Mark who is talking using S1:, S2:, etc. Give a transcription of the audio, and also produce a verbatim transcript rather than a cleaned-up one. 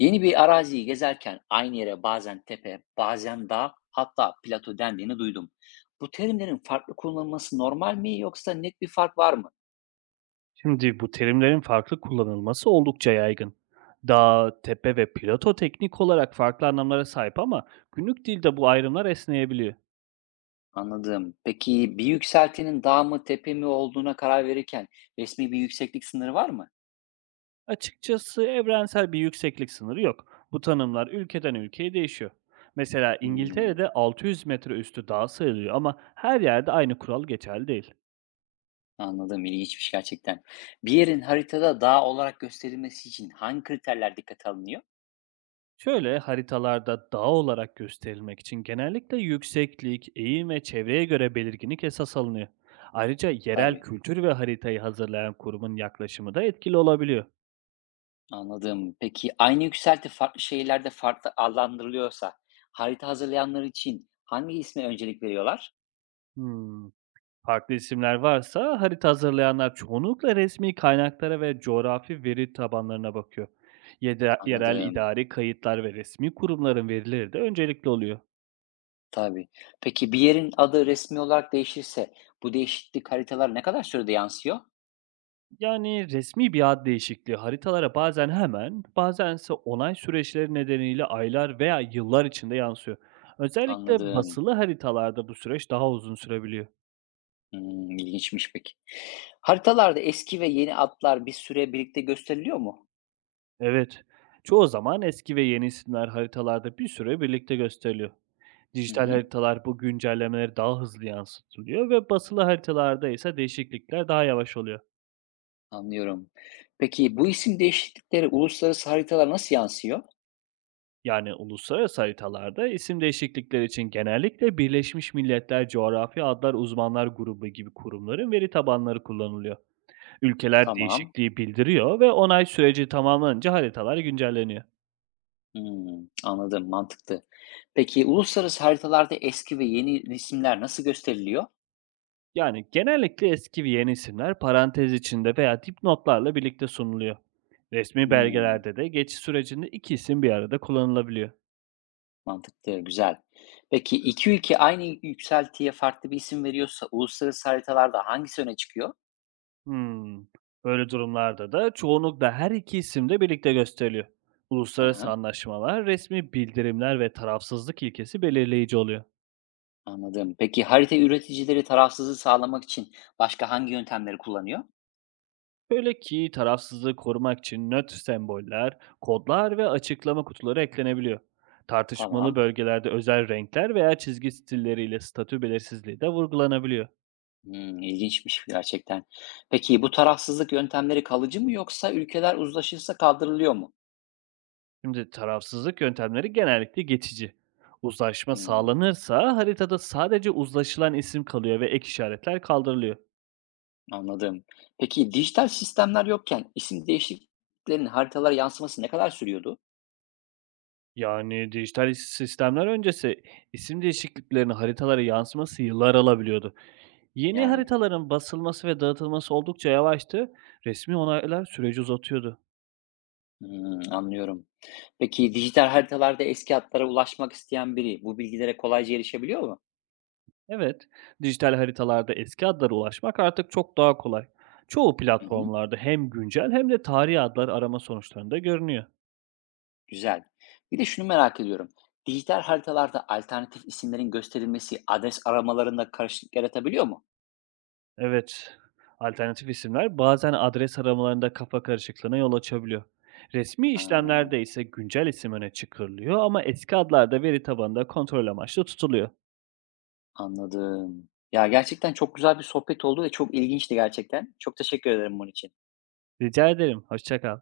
S1: Yeni bir araziyi gezerken aynı yere bazen tepe, bazen dağ, hatta plato dendiğini duydum. Bu terimlerin farklı kullanılması normal mi yoksa net bir fark var mı?
S2: Şimdi bu terimlerin farklı kullanılması oldukça yaygın. Dağ, tepe ve plato teknik olarak farklı anlamlara sahip ama günlük dilde bu ayrımlar esneyebiliyor.
S1: Anladım. Peki bir yükseltinin dağ mı tepe mi olduğuna karar verirken resmi bir yükseklik sınırı var mı?
S2: Açıkçası evrensel bir yükseklik sınırı yok. Bu tanımlar ülkeden ülkeye değişiyor. Mesela
S1: Hmm,
S2: İngiltere'de altı yüz metre üstü dağ sayılıyor ama her yerde aynı kural geçerli değil.
S1: anladım. İlginçmiş gerçekten. Bir yerin haritada dağ olarak gösterilmesi için hangi kriterler dikkate alınıyor?
S2: Şöyle haritalarda dağ olarak gösterilmek için genellikle yükseklik, eğim ve çevreye göre belirginlik esas alınıyor. Ayrıca yerel
S1: Tabii.
S2: kültür ve haritayı hazırlayan kurumun yaklaşımı da etkili olabiliyor.
S1: Anladım. Peki aynı yükselti farklı şehirlerde farklı adlandırılıyorsa harita hazırlayanlar için hangi isme öncelik veriyorlar?
S2: Hmm. Farklı isimler varsa harita hazırlayanlar çoğunlukla resmi kaynaklara ve coğrafi veri tabanlarına bakıyor. Yede- yerel
S1: Anladım.
S2: idari kayıtlar ve resmi kurumların verileri de öncelikli oluyor.
S1: Tabii. Peki bir yerin adı resmi olarak değişirse bu değişiklik haritalara ne kadar sürede yansıyor?
S2: Yani, resmi bir ad değişikliği haritalara bazen hemen, bazense onay süreçleri nedeniyle aylar veya yıllar içinde yansıyor. Özellikle
S1: Anladım.
S2: basılı haritalarda bu süreç daha uzun sürebiliyor.
S1: Hmm, ilginçmiş peki. Haritalarda eski ve yeni adlar bir süre birlikte gösteriliyor mu?
S2: Evet, çoğu zaman eski ve yeni isimler haritalarda bir süre birlikte gösteriliyor.
S1: Hı
S2: Dijital
S1: hı,
S2: haritalar bu güncellemeleri daha hızlı yansıtılıyor ve basılı haritalarda ise değişiklikler daha yavaş oluyor.
S1: anlıyorum. Peki bu isim değişiklikleri uluslararası haritalara nasıl yansıyor?
S2: Yani uluslararası haritalarda isim değişiklikleri için genellikle Birleşmiş Milletler Coğrafi Adlar Uzmanlar Grubu gibi kurumların veri tabanları kullanılıyor. Ülkeler
S1: Tamam.
S2: değişikliği bildiriyor ve onay süreci tamamlanınca haritalar güncelleniyor.
S1: Hımm, anladım, mantıklı. Peki, uluslararası haritalarda eski ve yeni resimler nasıl gösteriliyor?
S2: Yani genellikle eski ve yeni isimler parantez içinde veya dipnotlarla birlikte sunuluyor. Resmi
S1: Hımm,
S2: belgelerde de geçiş sürecinde iki isim bir arada kullanılabiliyor.
S1: mantıklı, güzel. Peki, iki ülke aynı yükseltiye farklı bir isim veriyorsa uluslararası haritalarda hangisi öne çıkıyor?
S2: Hımm. Böyle durumlarda da çoğunlukla her iki isim de birlikte gösteriliyor. Uluslararası
S1: Hı
S2: anlaşmalar, resmi bildirimler ve tarafsızlık ilkesi belirleyici oluyor.
S1: anladım. Peki, harita üreticileri tarafsızlığı sağlamak için başka hangi yöntemleri kullanıyor?
S2: Böyle ki tarafsızlığı korumak için nötr semboller, kodlar ve açıklama kutuları eklenebiliyor. Tartışmalı
S1: Tamam.
S2: bölgelerde özel renkler veya çizgi stilleriyle statü belirsizliği de vurgulanabiliyor.
S1: Hımm, ilginçmiş gerçekten. Peki, bu tarafsızlık yöntemleri kalıcı mı yoksa ülkeler uzlaşırsa kaldırılıyor mu?
S2: Şimdi tarafsızlık yöntemleri genellikle geçici. Uzlaşma
S1: Hımm.
S2: sağlanırsa haritada sadece uzlaşılan isim kalıyor ve ek işaretler kaldırılıyor.
S1: Anladım. Peki dijital sistemler yokken isim değişikliklerinin haritalara yansıması ne kadar sürüyordu?
S2: Yani, dijital is sistemler öncesi isim değişikliklerinin haritalara yansıması yıllar alabiliyordu. Yeni
S1: Yani
S2: haritaların basılması ve dağıtılması oldukça yavaştı, resmi onaylar süreci uzatıyordu.
S1: hmm, anlıyorum. Peki dijital haritalarda eski hatlara ulaşmak isteyen biri bu bilgilere kolayca erişebiliyor mu?
S2: Evet, dijital haritalarda eski adlara ulaşmak artık çok daha kolay. Çoğu
S1: Hı hı,
S2: platformlarda hem güncel hem de tarihi adlar arama sonuçlarında görünüyor.
S1: güzel. Bir de şunu merak ediyorum. Dijital haritalarda alternatif isimlerin gösterilmesi adres aramalarında karışıklık yaratabiliyor mu?
S2: Evet, alternatif isimler bazen adres aramalarında kafa karışıklığına yol açabiliyor. Resmi
S1: Ha,
S2: işlemlerde ise güncel isim öne çıkarılıyor ama eski adlar da veri tabanında kontrol amaçlı tutuluyor.
S1: anladım. Ya gerçekten çok güzel bir sohbet oldu ve çok ilginçti gerçekten. Çok teşekkür ederim bunun için.
S2: Rica ederim, hoşça kal.